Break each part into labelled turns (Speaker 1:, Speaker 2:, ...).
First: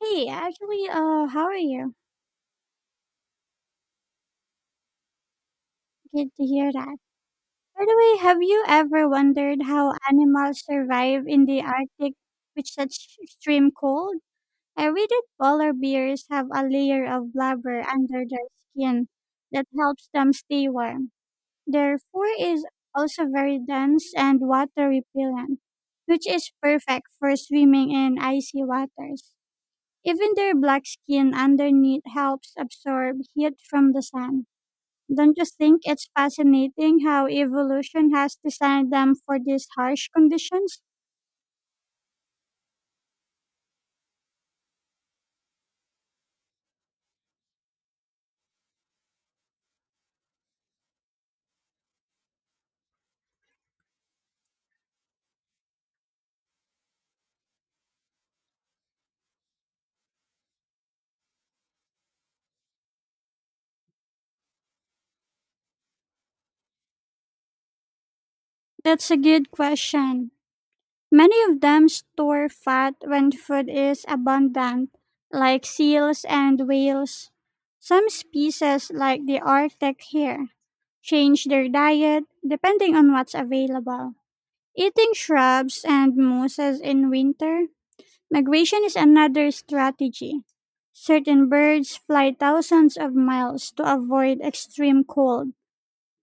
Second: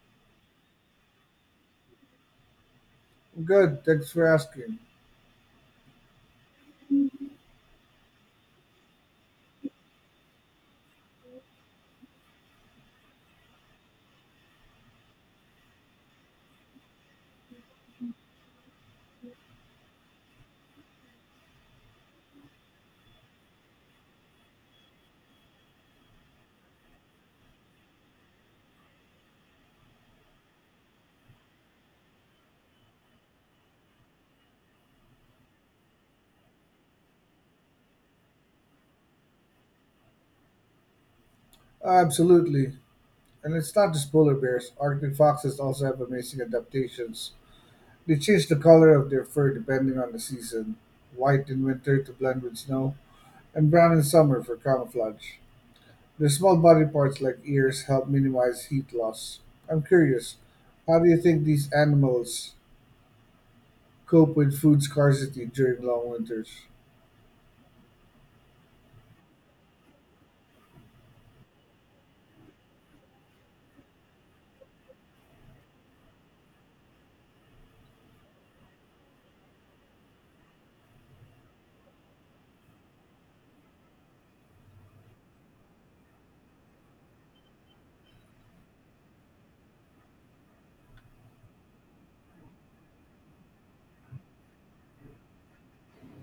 Speaker 1: Hey, actually, how are you?
Speaker 2: Good, thanks for asking.
Speaker 1: Good to hear that. By the way, have you ever wondered how animals survive in the Arctic with such extreme cold? I read that polar bears have a layer of blubber under their skin that helps them stay warm. Their fur is also very dense and water repellent, which is perfect for swimming in icy waters. Even their black skin underneath helps absorb heat from the sun. Don't you think it's fascinating how evolution has designed them for these harsh conditions?
Speaker 2: Absolutely. And it's not just polar bears, Arctic foxes also have amazing adaptations. They change the color of their fur depending on the season, white in winter to blend with snow, and brown in summer for camouflage. Their small body parts, like ears, help minimize heat loss. I'm curious, how do you think these animals cope with food scarcity during long winters?
Speaker 1: That's a good question. Many of them store fat when food is abundant, like seals and whales. Some species, like the Arctic hare, change their diet depending on what's available, eating shrubs and mosses in winter. Migration is another strategy. Certain birds fly thousands of miles to avoid extreme cold.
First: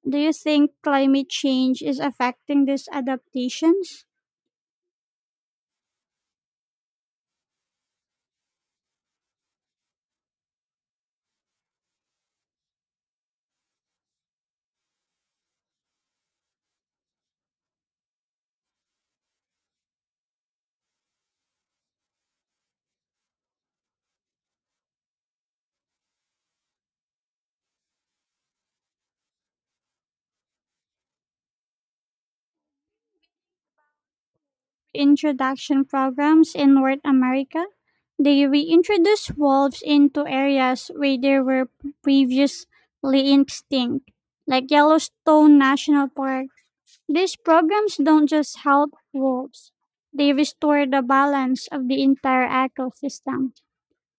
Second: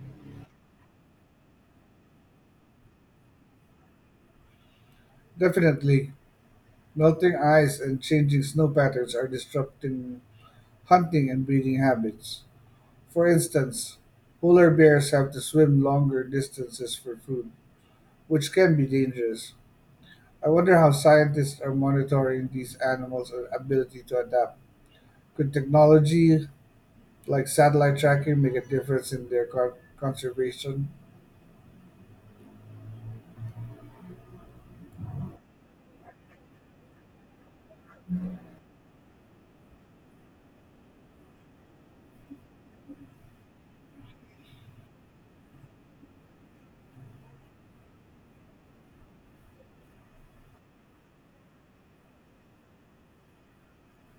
Speaker 1: Do you think climate change is affecting these adaptations?
Speaker 2: Definitely, melting ice and changing snow patterns are disrupting hunting and breeding habits. For instance, polar bears have to swim longer distances for food, which can be dangerous. I wonder how scientists are monitoring these animals' ability to adapt. Could technology like satellite tracking make a difference in their conservation?
Speaker 1: Introduction programs in North America? They reintroduce wolves into areas where they were previously extinct, like Yellowstone National Park. These programs don't just help wolves, they restore the balance of the entire ecosystem.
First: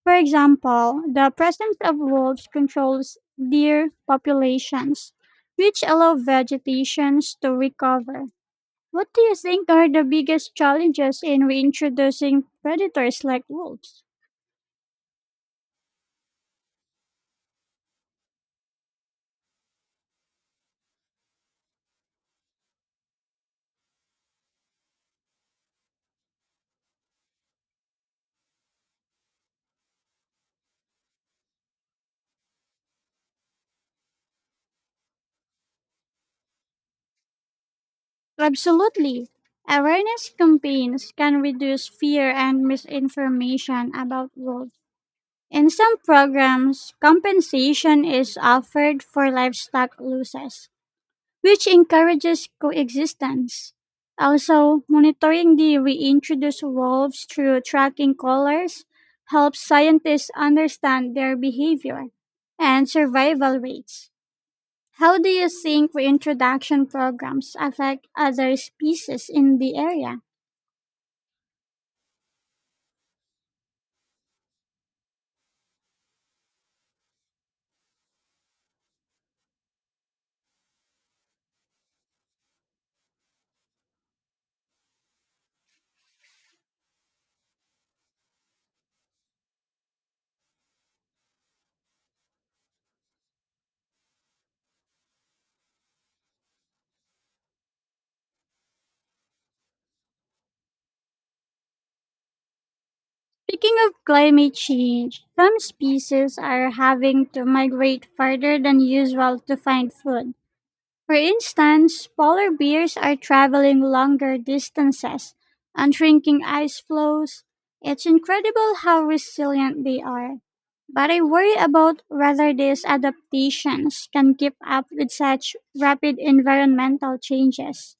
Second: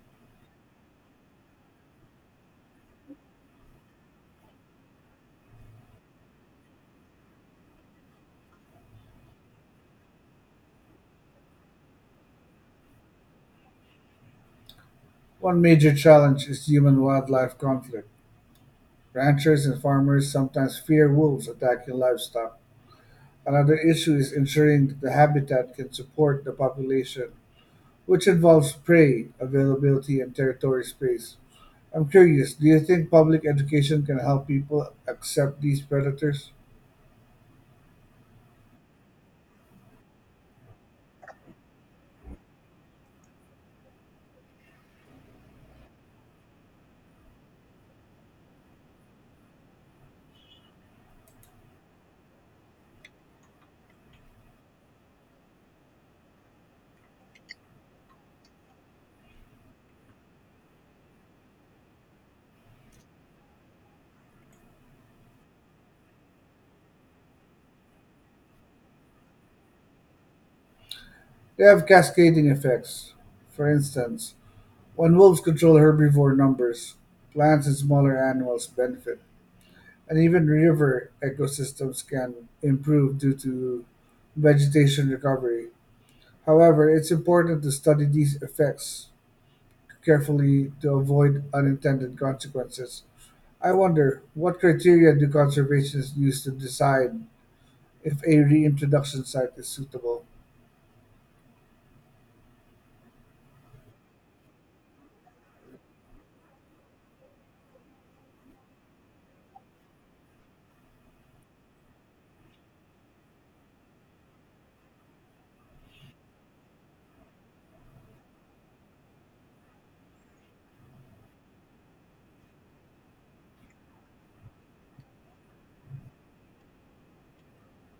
Speaker 1: For example, the presence of wolves controls deer populations, which allow vegetations to recover. What do you think are the biggest challenges in reintroducing predators like wolves?
Speaker 2: One major challenge is human wildlife conflict. Ranchers and farmers sometimes fear wolves attacking livestock. Another issue is ensuring that the habitat can support the population, which involves prey, availability, and territory space. I'm curious, do you think public education can help people accept these predators?
Speaker 1: Absolutely. Awareness campaigns can reduce fear and misinformation about wolves. In some programs, compensation is offered for livestock losses, which encourages coexistence. Also, monitoring the reintroduced wolves through tracking collars helps scientists understand their behavior and survival rates. How do you think reintroduction programs affect other species in the area?
Speaker 2: They have cascading effects. For instance, when wolves control herbivore numbers, plants and smaller animals benefit, and even river ecosystems can improve due to vegetation recovery. However, it's important to study these effects carefully to avoid unintended consequences. I wonder, what criteria do conservationists use to decide if a reintroduction site is suitable?
Speaker 1: Speaking of climate change, some species are having to migrate farther than usual to find food. For instance, polar bears are traveling longer distances and shrinking ice floes. It's incredible how resilient they are. But I worry about whether these adaptations can keep up with such rapid environmental changes.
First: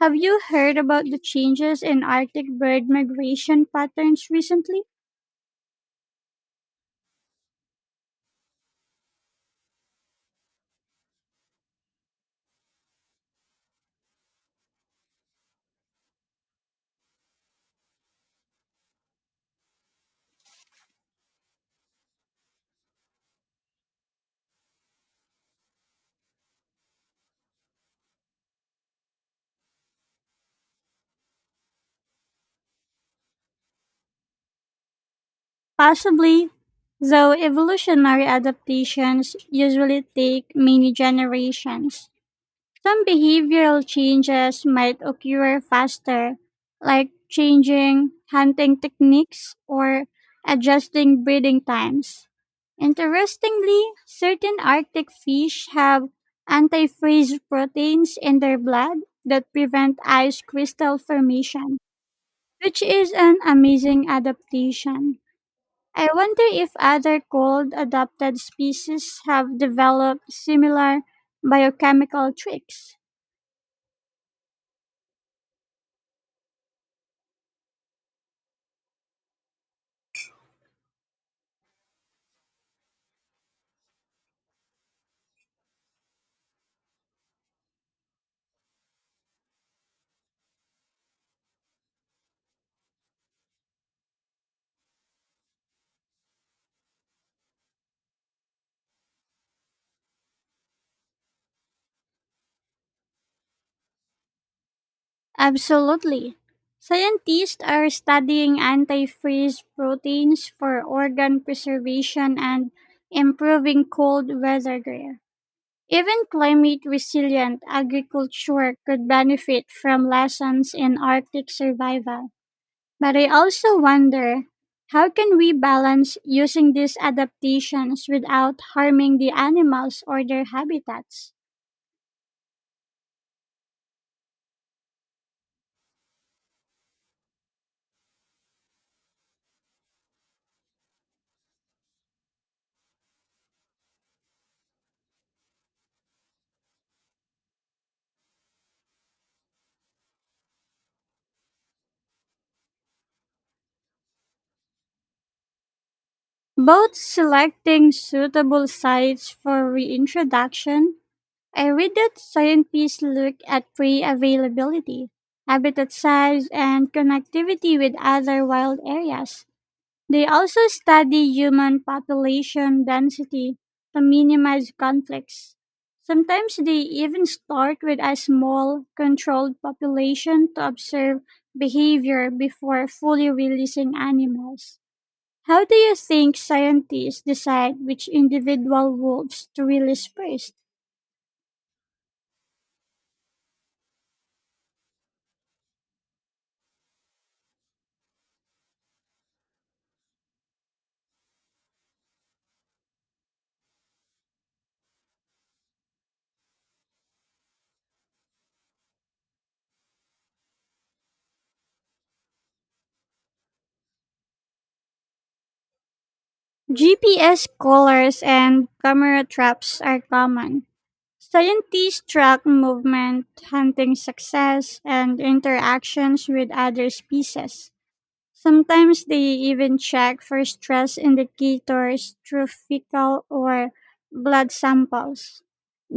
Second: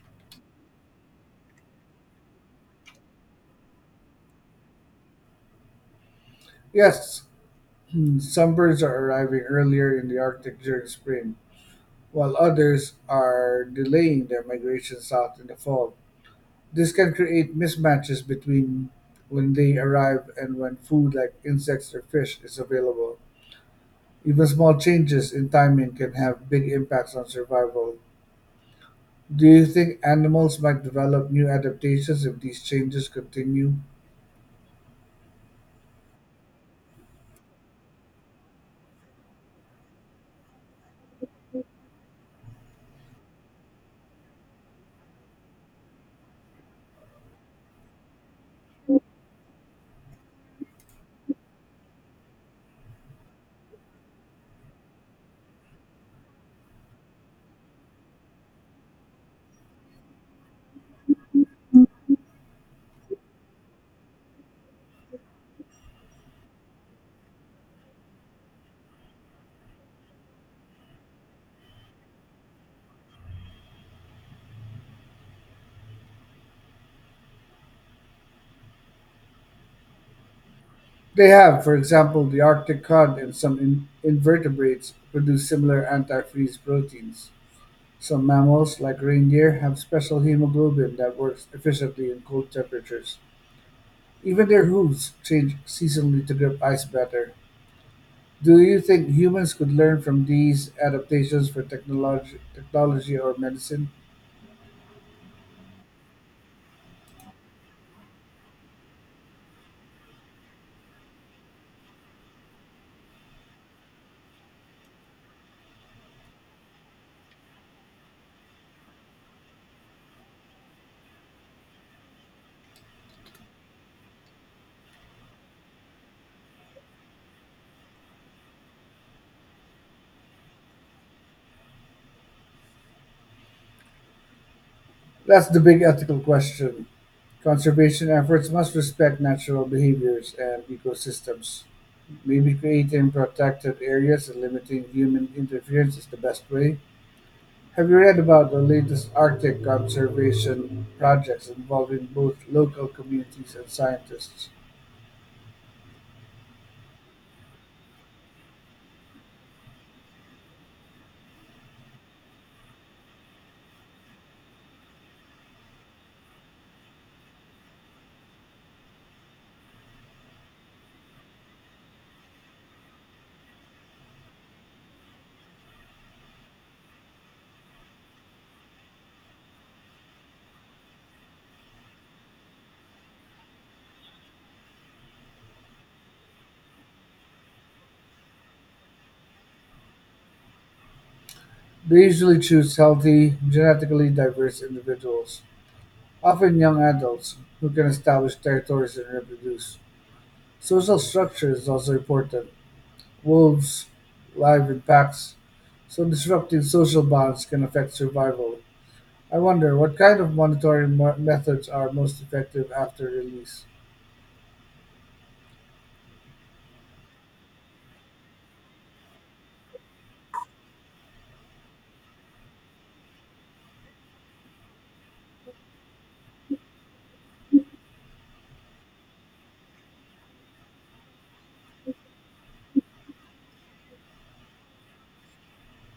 Speaker 1: Have you heard about the changes in Arctic bird migration patterns recently?
Speaker 2: Yes, some birds are arriving earlier in the Arctic during spring, while others are delaying their migration south in the fall. This can create mismatches between when they arrive and when food like insects or fish is available. Even small changes in timing can have big impacts on survival. Do you think animals might develop new adaptations if these changes continue?
Speaker 1: Possibly, though evolutionary adaptations usually take many generations. Some behavioral changes might occur faster, like changing hunting techniques or adjusting breeding times. Interestingly, certain Arctic fish have anti-freeze proteins in their blood that prevent ice crystal formation, which is an amazing adaptation. I wonder if other cold adapted species have developed similar biochemical tricks.
Speaker 2: They have. For example, the Arctic cod and some invertebrates produce similar antifreeze proteins. Some mammals, like reindeer, have special hemoglobin that works efficiently in cold temperatures. Even their hooves change seasonally to grip ice better. Do you think humans could learn from these adaptations for technology or medicine?
Speaker 1: Absolutely. Scientists are studying antifreeze proteins for organ preservation and improving cold weather gear. Even climate resilient agriculture could benefit from lessons in Arctic survival. But I also wonder, how can we balance using these adaptations without harming the animals or their habitats?
Speaker 2: That's the big ethical question. Conservation efforts must respect natural behaviors and ecosystems. Maybe creating protected areas and limiting human interference is the best way. Have you read about the latest Arctic conservation projects involving both local communities and scientists?
Speaker 1: Both selecting suitable sites for reintroduction. I read that scientists look at prey availability, habitat size, and connectivity with other wild areas. They also study human population density to minimize conflicts. Sometimes they even start with a small, controlled population to observe behavior before fully releasing animals. How do you think scientists decide which individual wolves to release first?
Speaker 2: They usually choose healthy, genetically diverse individuals, often young adults, who can establish territories and reproduce. Social structure is also important. Wolves live in packs, so disrupting social bonds can affect survival. I wonder what kind of monitoring methods are most effective after release.
Speaker 1: GPS collars and camera traps are common. Scientists track movement, hunting success, and interactions with other species. Sometimes they even check for stress indicators through fecal or blood samples.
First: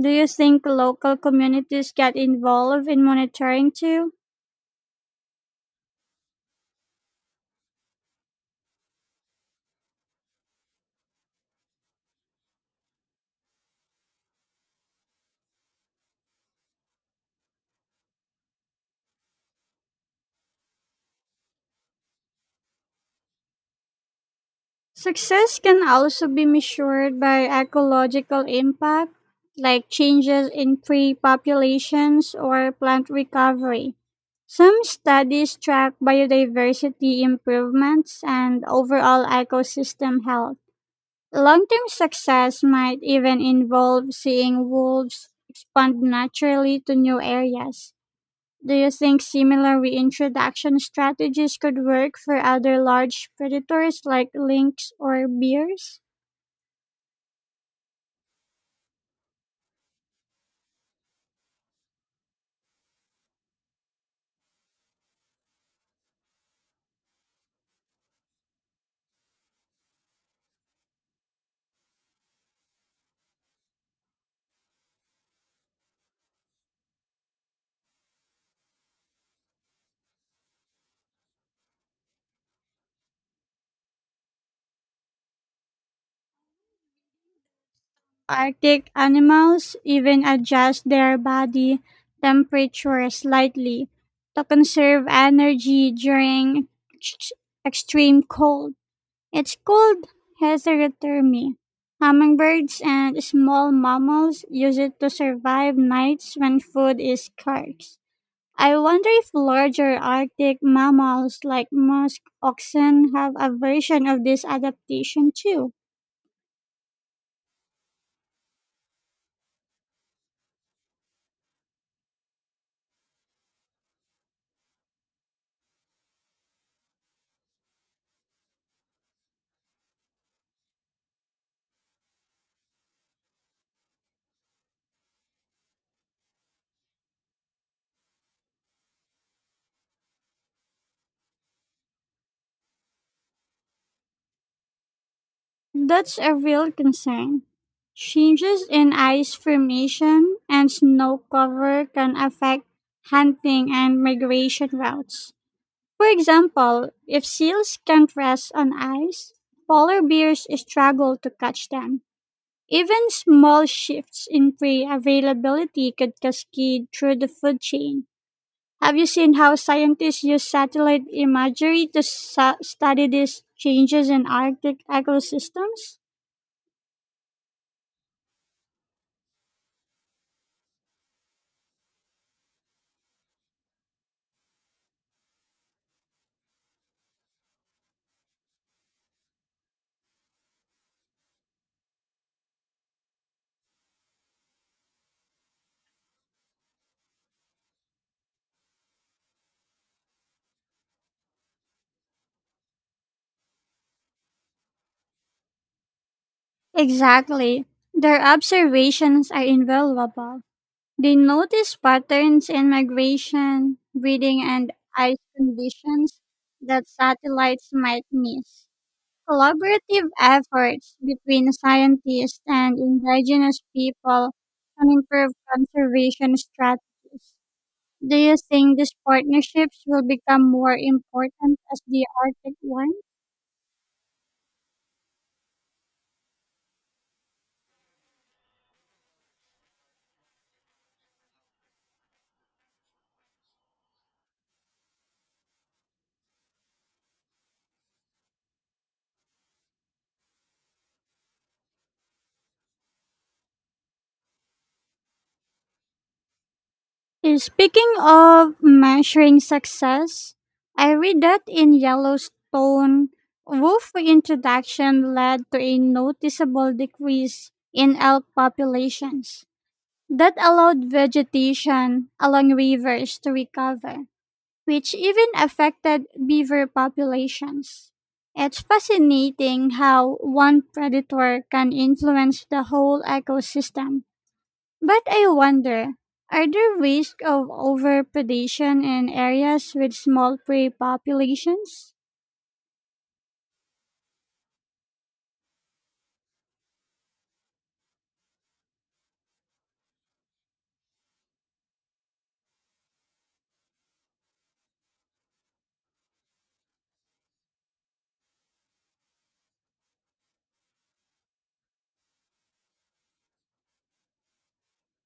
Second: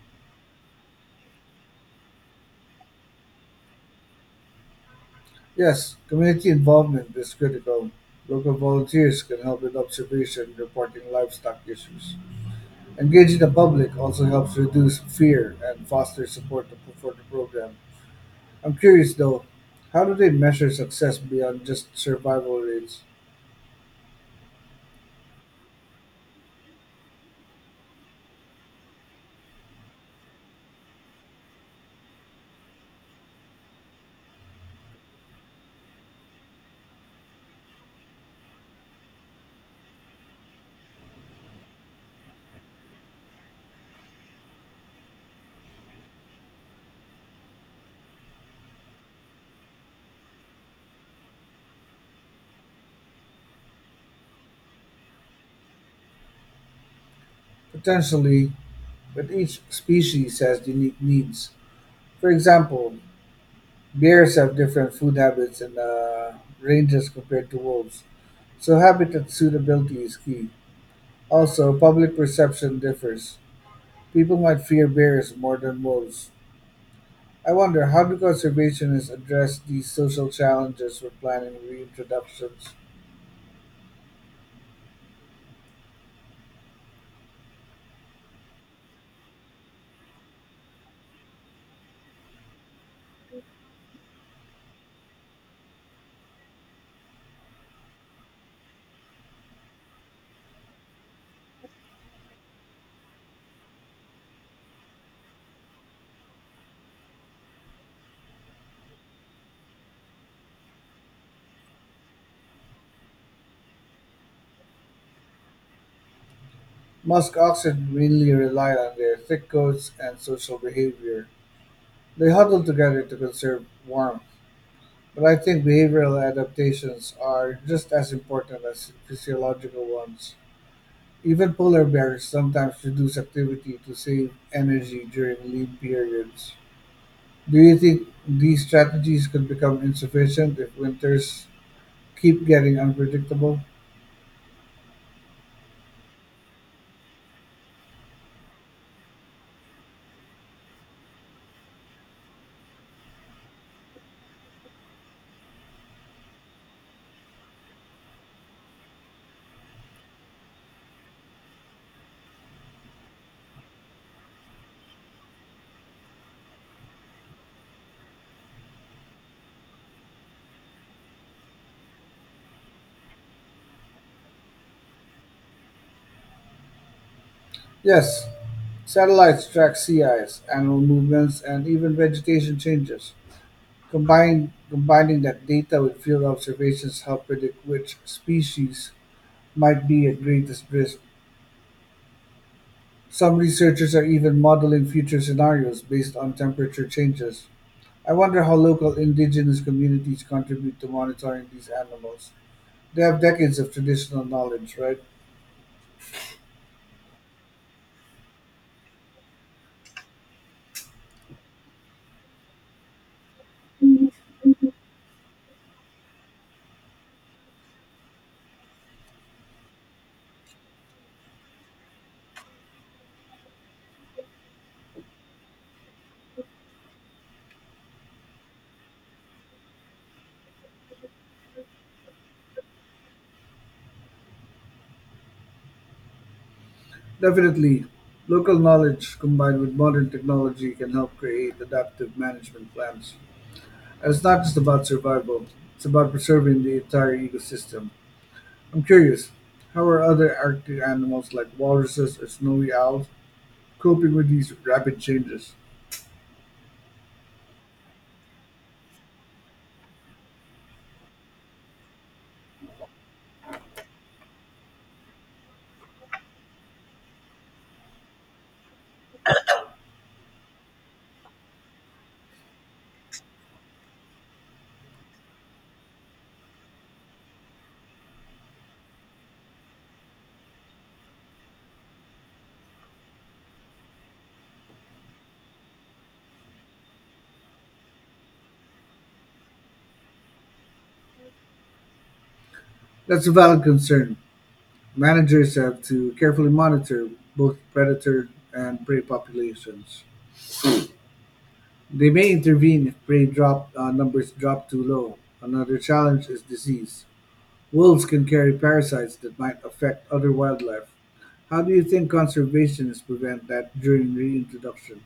Speaker 1: Do you think local communities get involved in monitoring too?
Speaker 2: Yes, community involvement is critical. Local volunteers can help with observation, reporting livestock issues. Engaging the public also helps reduce fear and foster support for the program. I'm curious though, how do they measure success beyond just survival rates?
Speaker 1: Success can also be measured by ecological impact, like changes in tree populations or plant recovery. Some studies track biodiversity improvements and overall ecosystem health. Long term success might even involve seeing wolves expand naturally to new areas. Do you think similar reintroduction strategies could work for other large predators like lynx or bears?
Speaker 2: Potentially, but each species has unique needs. For example, bears have different food habits and ranges compared to wolves, so habitat suitability is key. Also, public perception differs. People might fear bears more than wolves. I wonder, how do conservationists address these social challenges when planning reintroductions?
Speaker 1: Arctic animals even adjust their body temperature slightly to conserve energy during ex- extreme cold. It's called heterothermy. Hummingbirds and small mammals use it to survive nights when food is scarce. I wonder if larger Arctic mammals like musk oxen have a version of this adaptation too.
Speaker 2: Musk oxen mainly rely on their thick coats and social behavior. They huddle together to conserve warmth. But I think behavioral adaptations are just as important as physiological ones. Even polar bears sometimes reduce activity to save energy during lean periods. Do you think these strategies could become insufficient if winters keep getting unpredictable?
Speaker 1: That's a real concern. Changes in ice formation and snow cover can affect hunting and migration routes. For example, if seals can't rest on ice, polar bears struggle to catch them. Even small shifts in prey availability could cascade through the food chain. Have you seen how scientists use satellite imagery to study these changes in Arctic ecosystems?
Speaker 2: Yes, satellites track sea ice, animal movements, and even vegetation changes. Combining that data with field observations help predict which species might be at greatest risk. Some researchers are even modeling future scenarios based on temperature changes. I wonder how local indigenous communities contribute to monitoring these animals. They have decades of traditional knowledge, right?
Speaker 1: Exactly. Their observations are invaluable. They notice patterns in migration, breeding, and ice conditions that satellites might miss. Collaborative efforts between scientists and indigenous people can improve conservation strategies. Do you think these partnerships will become more important as the Arctic one?
Speaker 2: Definitely. Local knowledge combined with modern technology can help create adaptive management plans. And it's not just about survival, it's about preserving the entire ecosystem. I'm curious, how are other Arctic animals like walruses or snowy owls coping with these rapid changes?
Speaker 1: Is? Speaking of measuring success, I read that in Yellowstone, wolf reintroduction led to a noticeable decrease in elk populations that allowed vegetation along rivers to recover, which even affected beaver populations. It's fascinating how one predator can influence the whole ecosystem. But I wonder, are there risks of overpredation in areas with small prey populations?
Speaker 2: That's a valid concern. Managers have to carefully monitor both predator and prey populations. They may intervene if prey drop numbers drop too low. Another challenge is disease. Wolves can carry parasites that might affect other wildlife. How do you think conservationists prevent that during reintroduction?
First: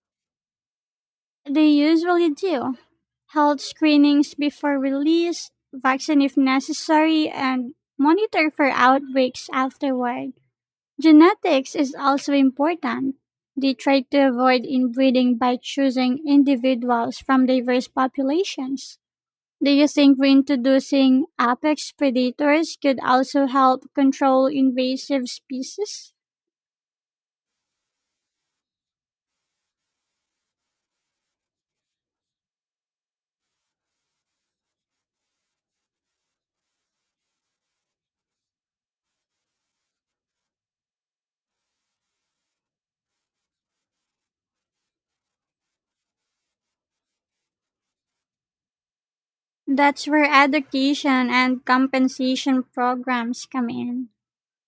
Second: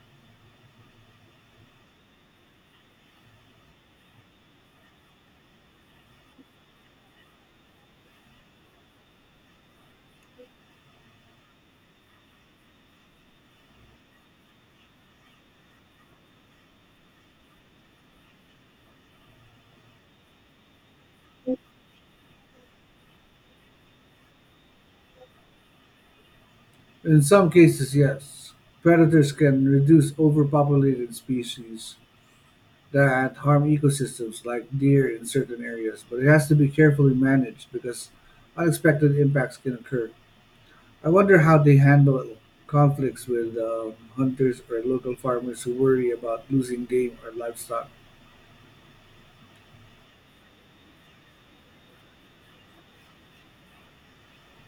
Speaker 1: They usually do. Health screenings before release, vaccine if necessary, and monitor for outbreaks afterward. Genetics is also important. They try to avoid inbreeding by choosing individuals from diverse populations. Do you think reintroducing apex predators could also help control invasive species?
Speaker 2: In some cases, yes. Predators can reduce overpopulated species that harm ecosystems, like deer in certain areas, but it has to be carefully managed because unexpected impacts can occur. I wonder how they handle conflicts with hunters or local farmers who worry about losing game or livestock.
Speaker 1: That's where education and compensation programs come in.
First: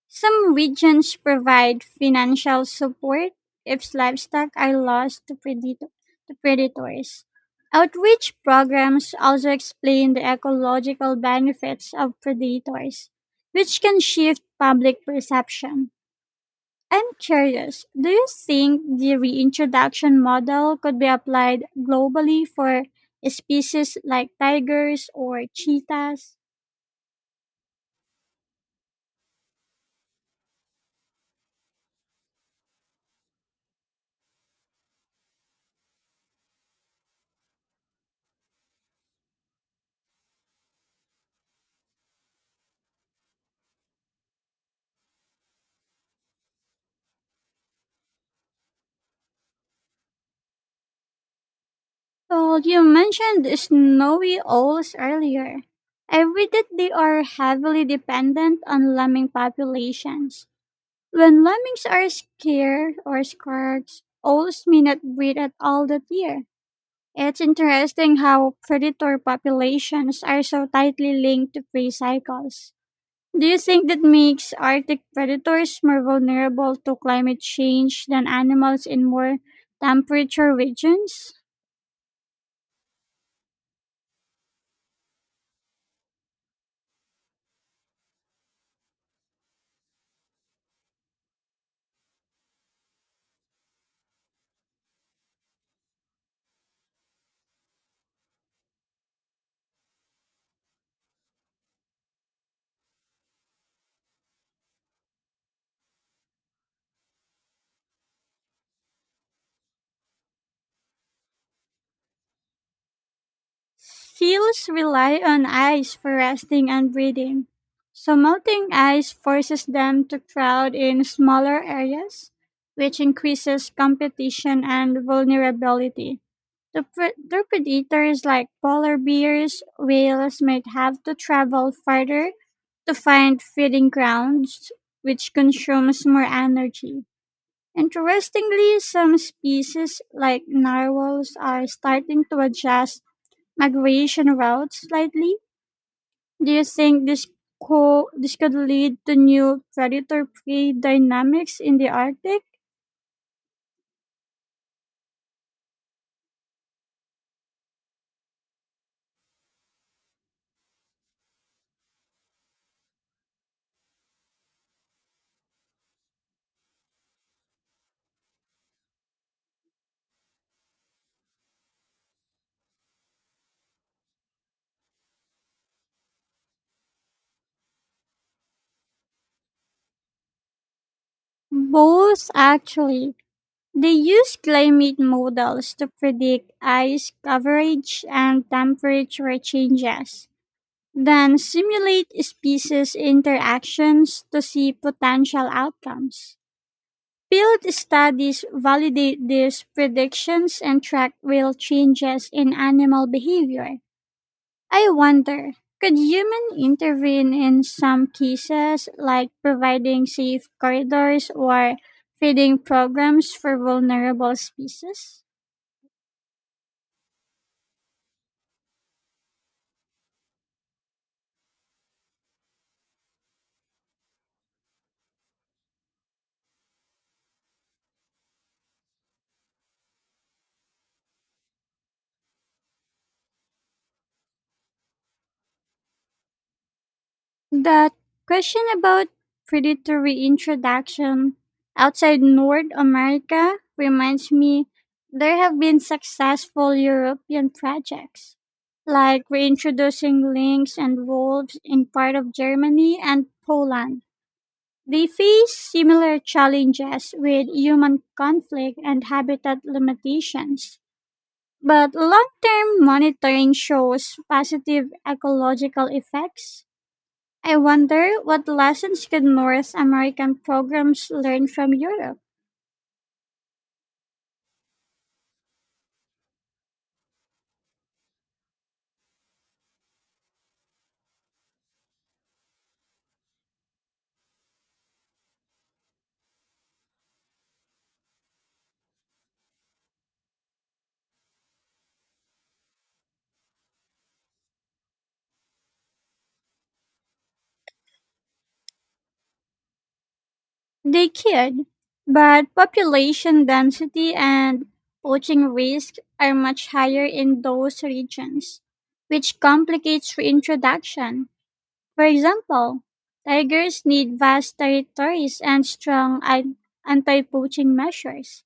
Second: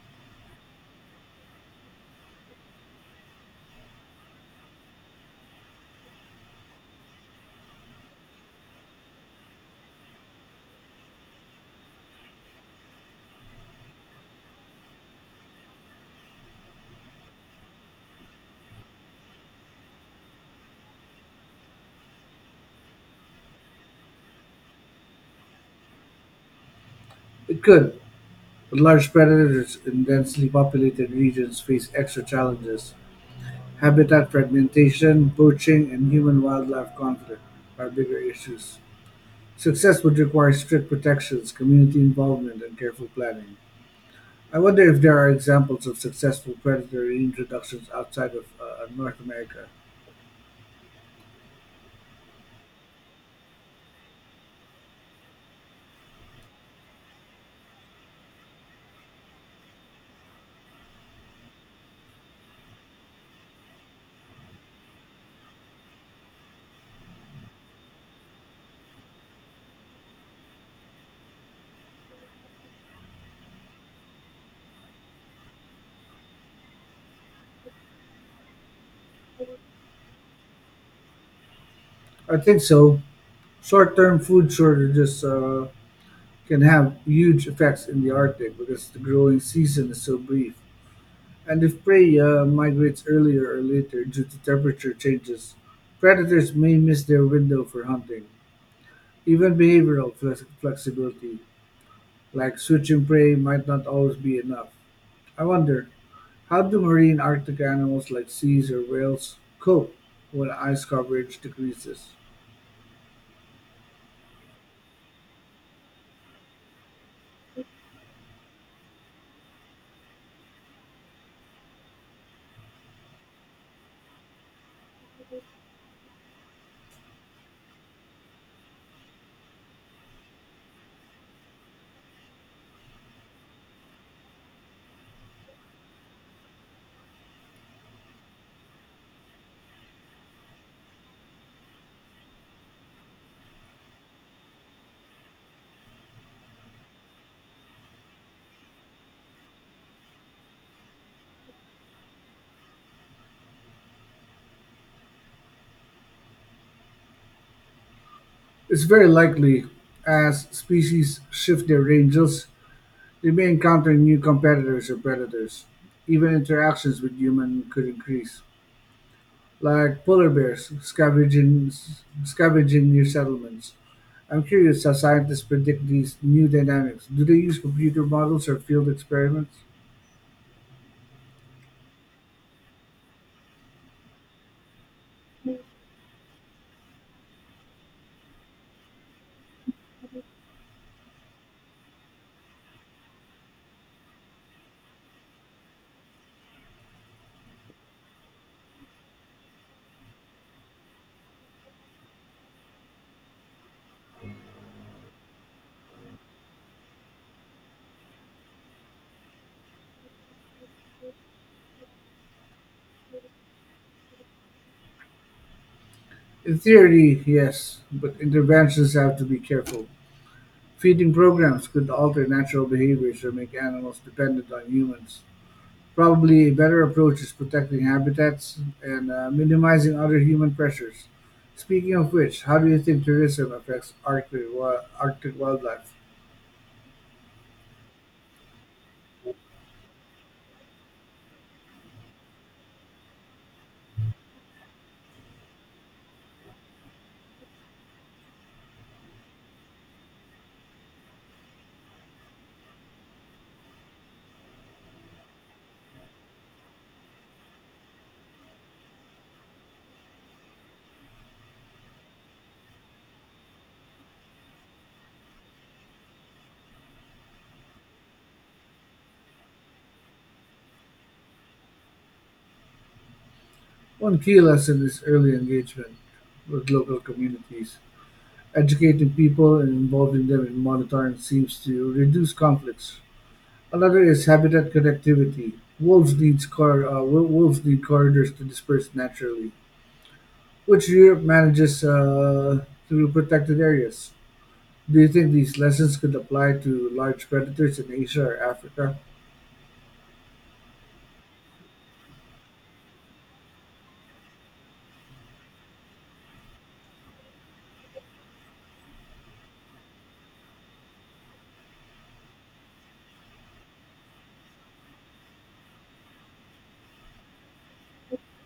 Speaker 1: Some regions provide financial support if livestock are lost to, to predators. Outreach programs also explain the ecological benefits of predators, which can shift public perception. I'm curious, do you think the reintroduction model could be applied globally for species like tigers or cheetahs?
Speaker 2: It could, but large predators in densely populated regions face extra challenges. Habitat fragmentation, poaching, and human wildlife conflict are bigger issues. Success would require strict protections, community involvement, and careful planning. I wonder if there are examples of successful predator reintroductions outside of North America.
Speaker 1: So you mentioned snowy owls earlier. I read that they are heavily dependent on lemming populations. When lemmings are scared or scarce, owls may not breed at all that year. It's interesting how predator populations are so tightly linked to prey cycles. Do you think that makes Arctic predators more vulnerable to climate change than animals in more temperature regions?
Speaker 2: I think so. Short-term food shortages can have huge effects in the Arctic because the growing season is so brief. And if prey migrates earlier or later due to temperature changes, predators may miss their window for hunting. Even behavioral flexibility, like switching prey, might not always be enough. I wonder, how do marine Arctic animals like seals or whales cope when ice coverage decreases?
Speaker 1: Seals rely on ice for resting and breeding, so melting ice forces them to crowd in smaller areas, which increases competition and vulnerability. Their predators like polar bears, whales might have to travel farther to find feeding grounds, which consumes more energy. Interestingly, some species like narwhals are starting to adjust migration routes slightly. Do you think this could lead to new predator prey dynamics in the Arctic?
Speaker 2: It's very likely. As species shift their ranges, they may encounter new competitors or predators. Even interactions with humans could increase, like scavenging near settlements. I'm curious how scientists predict these new dynamics. Do they use computer models or field experiments?
Speaker 1: Both, actually. They use climate models to predict ice coverage and temperature changes, then simulate species interactions to see potential outcomes. Field studies validate these predictions and track real changes in animal behavior. I wonder, could human intervene in some cases, like providing safe corridors or feeding programs for vulnerable species?
Speaker 2: In theory, yes, but interventions have to be careful. Feeding programs could alter natural behaviors or make animals dependent on humans. Probably a better approach is protecting habitats and minimizing other human pressures. Speaking of which, how do you think tourism affects Arctic wildlife?
Speaker 1: That question about predatory introduction outside North America reminds me there have been successful European projects, like reintroducing lynx and wolves in part of Germany and Poland. They face similar challenges with human conflict and habitat limitations, but long term monitoring shows positive ecological effects. I wonder what lessons could North American programs learn from Europe?
Speaker 2: One key lesson is early engagement with local communities. Educating people and involving them in monitoring seems to reduce conflicts. Another is habitat connectivity. Wolves need corridors to disperse naturally, which Europe manages through protected areas. Do you think these lessons could apply to large predators in Asia or Africa?
Speaker 1: They could, but population density and poaching risk are much higher in those regions, which complicates reintroduction. For example, tigers need vast territories and strong anti-poaching measures.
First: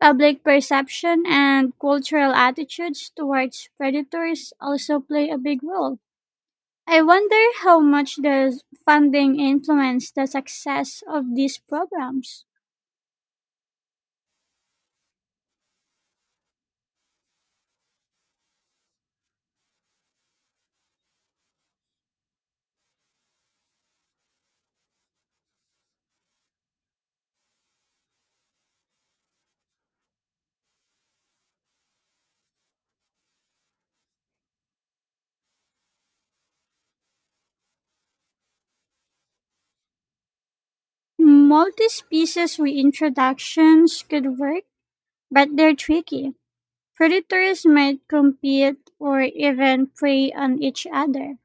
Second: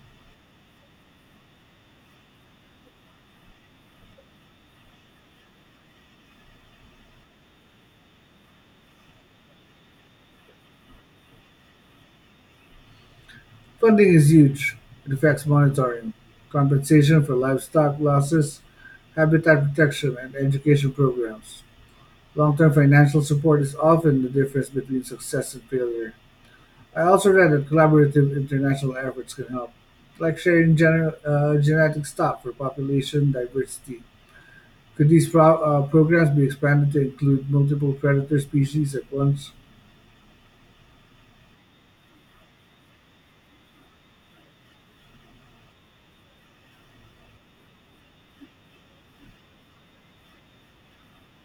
Speaker 1: Public perception and cultural attitudes towards predators also play a big role. I wonder how much does funding influence the success of these programs.
Speaker 2: Funding is huge. It affects monitoring, compensation for livestock losses, habitat protection, and education programs. Long term financial support is often the difference between success and failure. I also read that collaborative international efforts can help, like sharing genetic stock for population diversity. Could these programs be expanded to include multiple predator species at once?
Speaker 1: Multi-species reintroductions could work, but they're tricky. Predators might compete or even prey on each other.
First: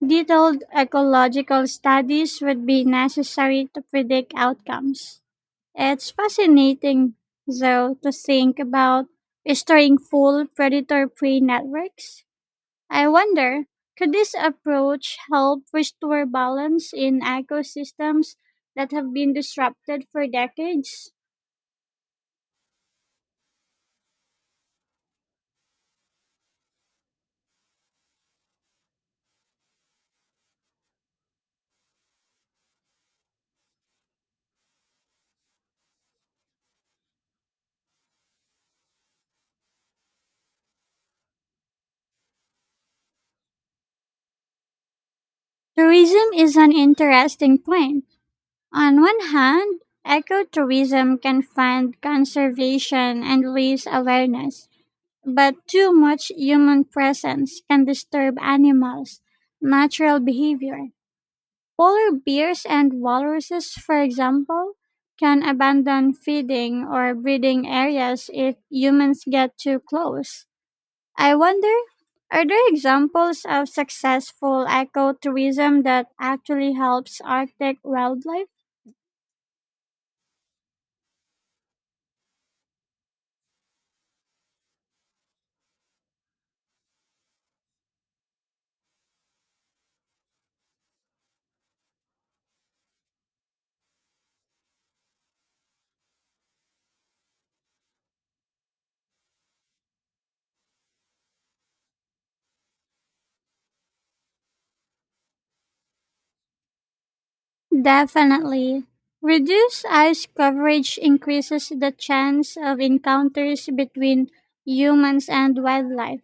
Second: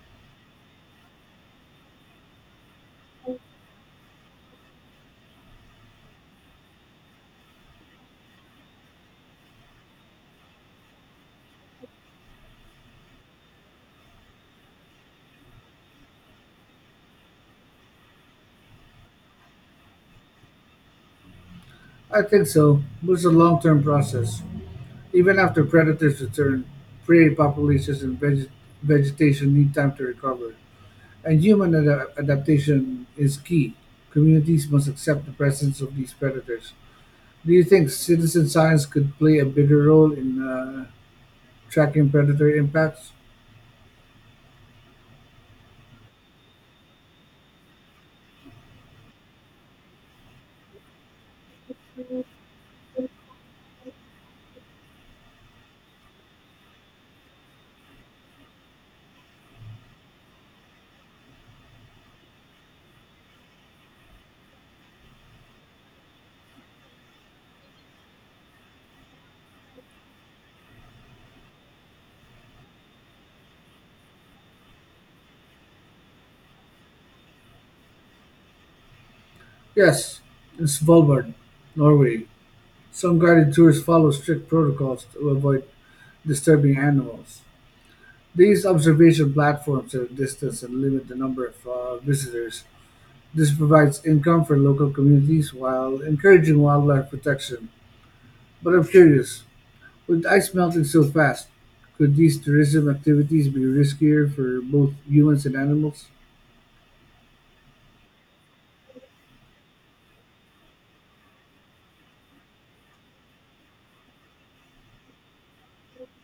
Speaker 1: Detailed ecological studies would be necessary to predict outcomes. It's fascinating, though, to think about restoring full predator prey networks. I wonder, could this approach help restore balance in ecosystems that have been disrupted for decades?
Speaker 2: I think so, but it's a long-term process. Even after predators return, prey populations and vegetation need time to recover. And human adaptation is key. Communities must accept the presence of these predators. Do you think citizen science could play a bigger role in tracking predator impacts?
Speaker 1: Tourism is an interesting point. On one hand, ecotourism can fund conservation and raise awareness. But too much human presence can disturb animals' natural behavior. Polar bears and walruses, for example, can abandon feeding or breeding areas if humans get too close. I wonder, are there examples of successful ecotourism that actually helps Arctic wildlife?
Speaker 2: Yes, in Svalbard, Norway. Some guided tours follow strict protocols to avoid disturbing animals. These observation platforms are distanced and limit the number of visitors. This provides income for local communities while encouraging wildlife protection. But I'm curious, with ice melting so fast, could these tourism activities be riskier for both humans and animals?
Speaker 1: Definitely. Reduced ice coverage increases the chance of encounters between humans and wildlife,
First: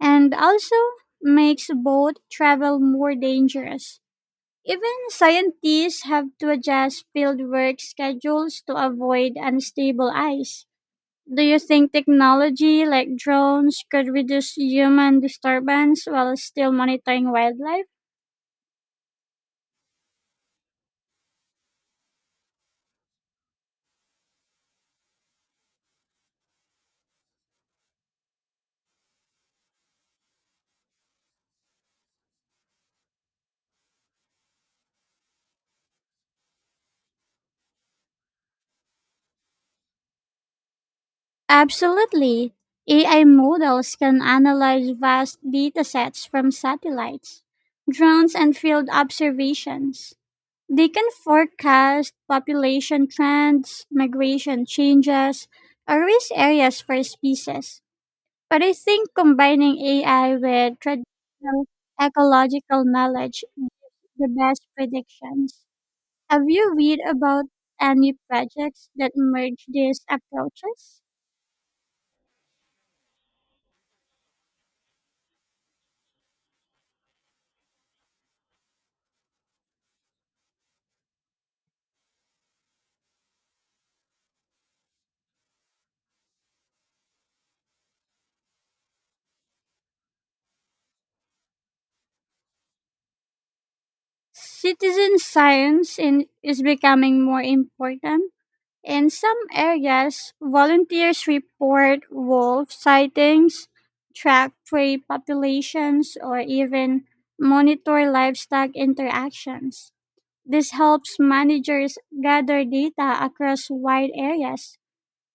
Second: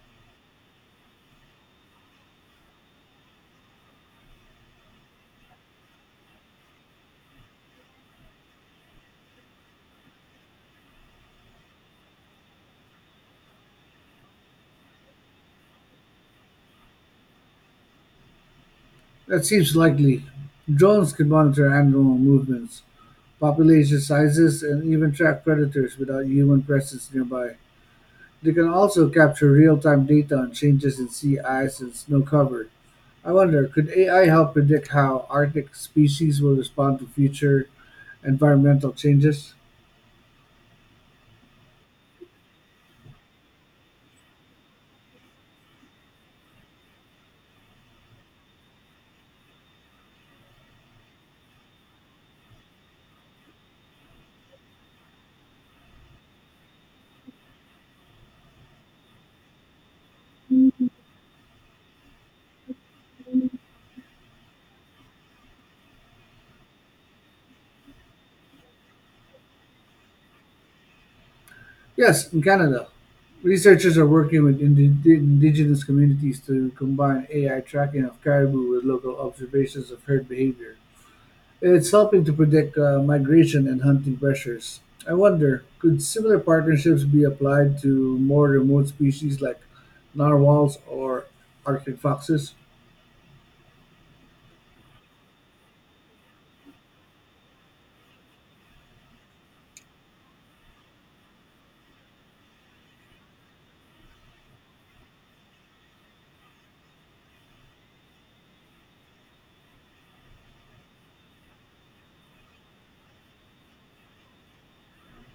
Speaker 1: and also makes boat travel more dangerous. Even scientists have to adjust fieldwork schedules to avoid unstable ice. Do you think technology like drones could reduce human disturbance while still monitoring wildlife?
Speaker 2: That seems likely. Drones could monitor animal movements, population sizes, and even track predators without human presence nearby. They can also capture real-time data on changes in sea ice and snow cover. I wonder, could AI help predict how Arctic species will respond to future environmental changes?
Speaker 1: Absolutely. AI models can analyze vast datasets from satellites, drones, and field observations. They can forecast population trends, migration changes, or risk areas for species. But I think combining AI with traditional ecological knowledge gives the best predictions. Have you read about any projects that merge these approaches?
Speaker 2: Yes, in Canada, researchers are working with indigenous communities to combine AI tracking of caribou with local observations of herd behavior. It's helping to predict migration and hunting pressures. I wonder, could similar partnerships be applied to more remote species like narwhals or Arctic foxes?
Speaker 1: Citizen science is becoming more important. In some areas, volunteers report wolf sightings, track prey populations, or even monitor livestock interactions. This helps managers gather data across wide areas,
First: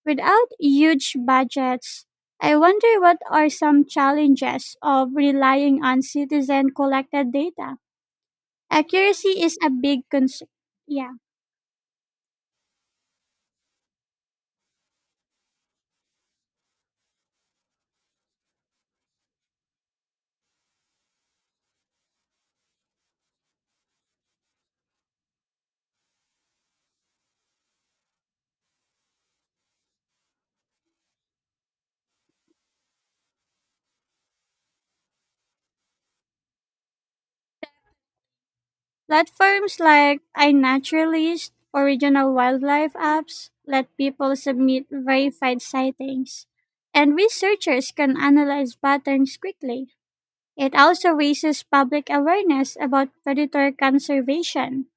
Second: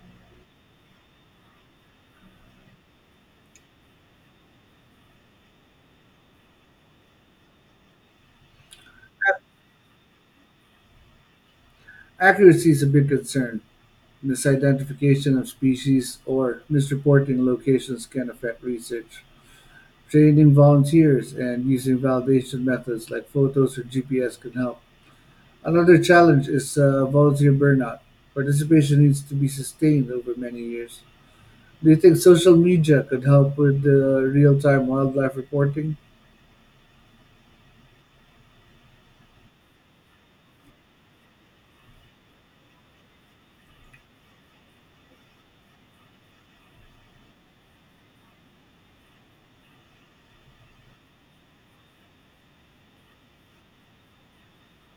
Speaker 1: without huge budgets. I wonder, what are some challenges of relying on citizen collected data? Accuracy is a big concern. Yeah.
Speaker 2: Accuracy is a big concern. Misidentification of species or misreporting locations can affect research. Training volunteers and using validation methods like photos or GPS can help. Another challenge is volunteer burnout. Participation needs to be sustained over many years. Do you think social media could help with the real-time wildlife reporting?
Speaker 1: Platforms like iNaturalist, original wildlife apps, let people submit verified sightings, and researchers can analyze patterns quickly. It also raises public awareness about predator conservation.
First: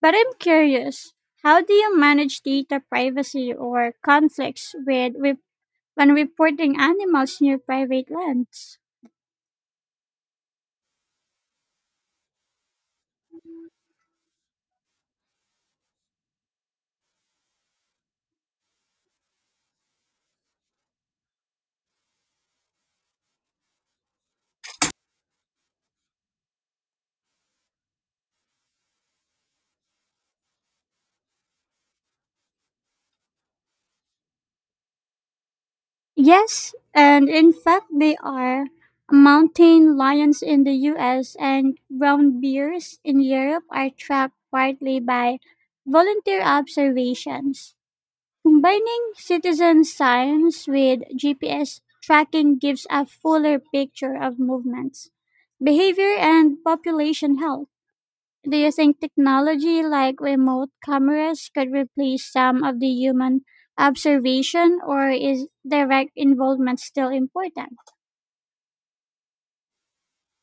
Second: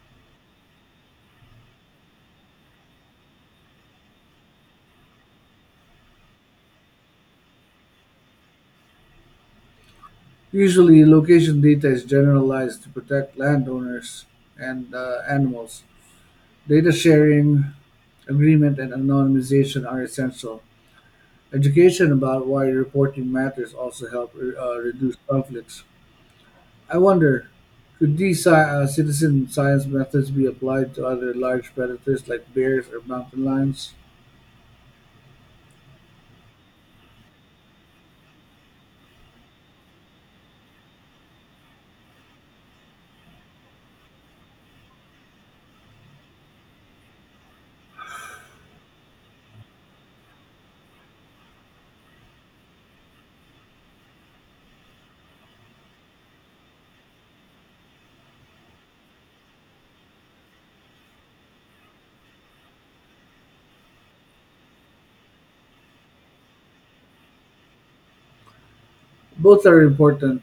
Speaker 1: But I'm curious, how do you manage data privacy or conflicts with when reporting animals near private lands?
Speaker 2: Usually, location data is generalized to protect landowners and animals. Data sharing, agreement, and anonymization are essential. Education about why reporting matters also help reduce conflicts. I wonder, could these citizen science methods be applied to other large predators like bears or mountain lions?
Speaker 1: Yes, and in fact, they are mountain lions in the US and brown bears in Europe are trapped partly by volunteer observations. Combining citizen science with GPS tracking gives a fuller picture of movements, behavior, and population health. Do you think technology like remote cameras could replace some of the human observation, or is direct involvement still important?
Speaker 2: Both are important.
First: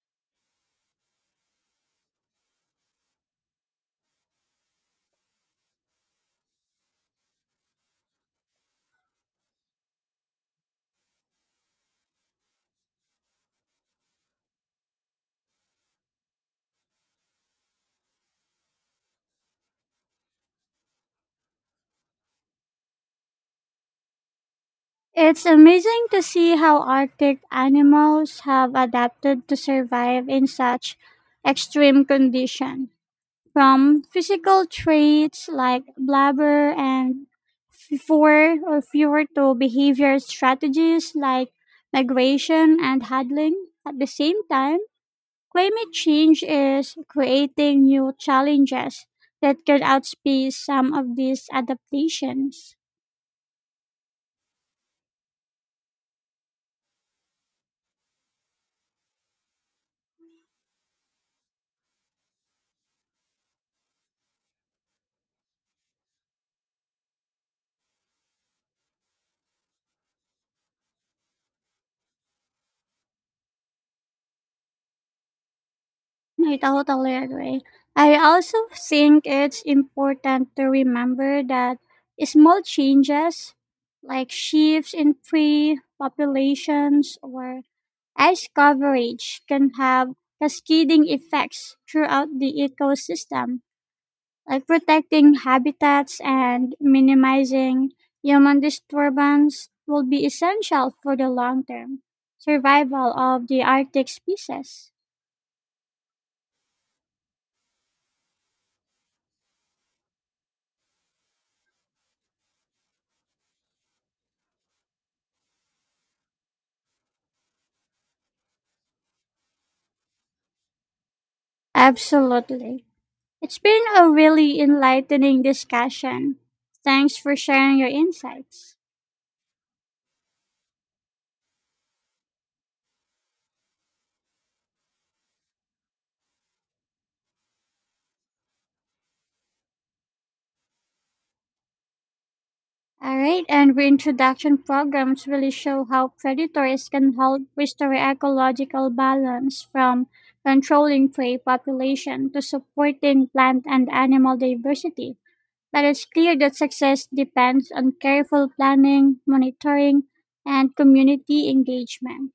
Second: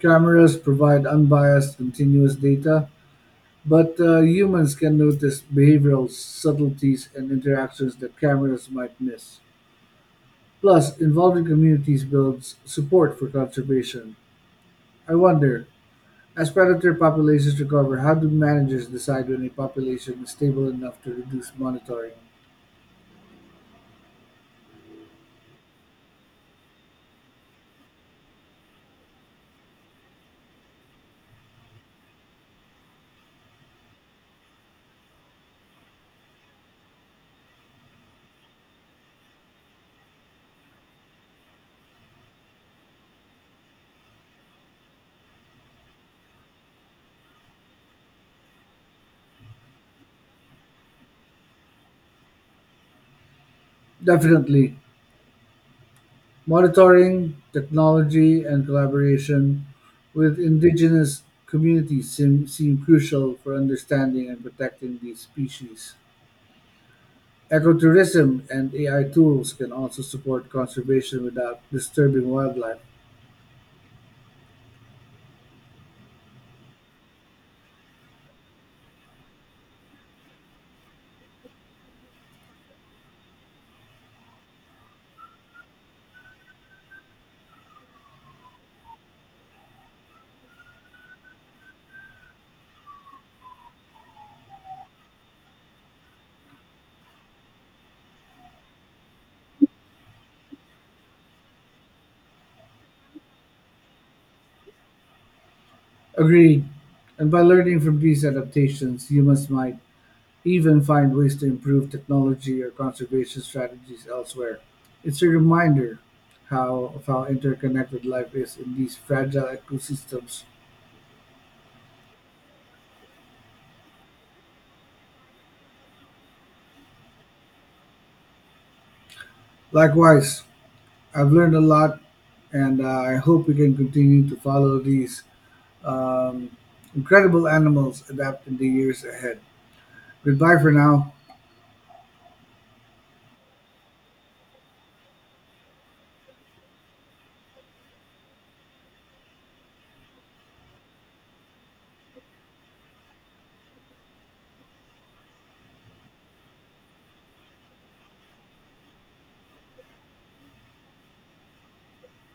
Speaker 2: Cameras provide unbiased, continuous data, but humans can notice behavioral subtleties and interactions that cameras might miss. Plus, involving communities builds support for conservation. I wonder, as predator populations recover, how do managers decide when a population is stable enough to reduce monitoring?
Speaker 1: It's amazing to see how Arctic animals have adapted to survive in such extreme conditions, from physical traits like blubber and fur or fewer to behavior strategies like migration and huddling. At the same time, climate change is creating new challenges that can outpace some of these adaptations.
Speaker 2: Definitely. Monitoring, technology, and collaboration with indigenous communities seem crucial for understanding and protecting these species. Ecotourism and AI tools can also support conservation without disturbing wildlife.
Speaker 1: I totally agree. I also think it's important to remember that small changes like shifts in prey populations or ice coverage can have cascading effects throughout the ecosystem. Like protecting habitats and minimizing human disturbance will be essential for the long term survival of the Arctic species.
Speaker 2: Agreed. And by learning from these adaptations, humans might even find ways to improve technology or conservation strategies elsewhere. It's a reminder of how interconnected life is in these fragile ecosystems.
Speaker 1: Absolutely. It's been a really enlightening discussion. Thanks for sharing your insights.
Speaker 2: Likewise, I've learned a lot, and I hope we can continue to follow these um, incredible animals adapt in the years ahead. Goodbye for now.
Speaker 1: All right, and reintroduction programs really show how predators can help restore ecological balance, from controlling prey population to supporting plant and animal diversity, but it's clear that success depends on careful planning, monitoring, and community engagement.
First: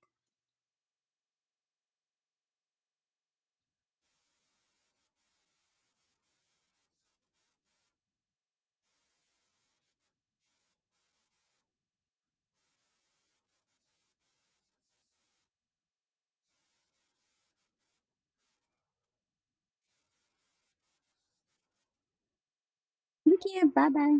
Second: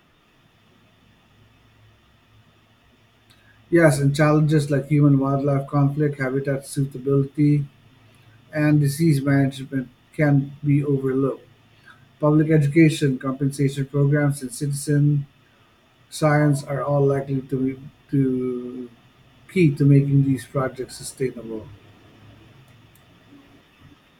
Speaker 2: Yes, and challenges like human wildlife conflict, habitat suitability, and disease management can be overlooked. Public education, compensation programs, and citizen science are all likely to be to key to making these projects sustainable.
Speaker 1: Thank you. Bye bye.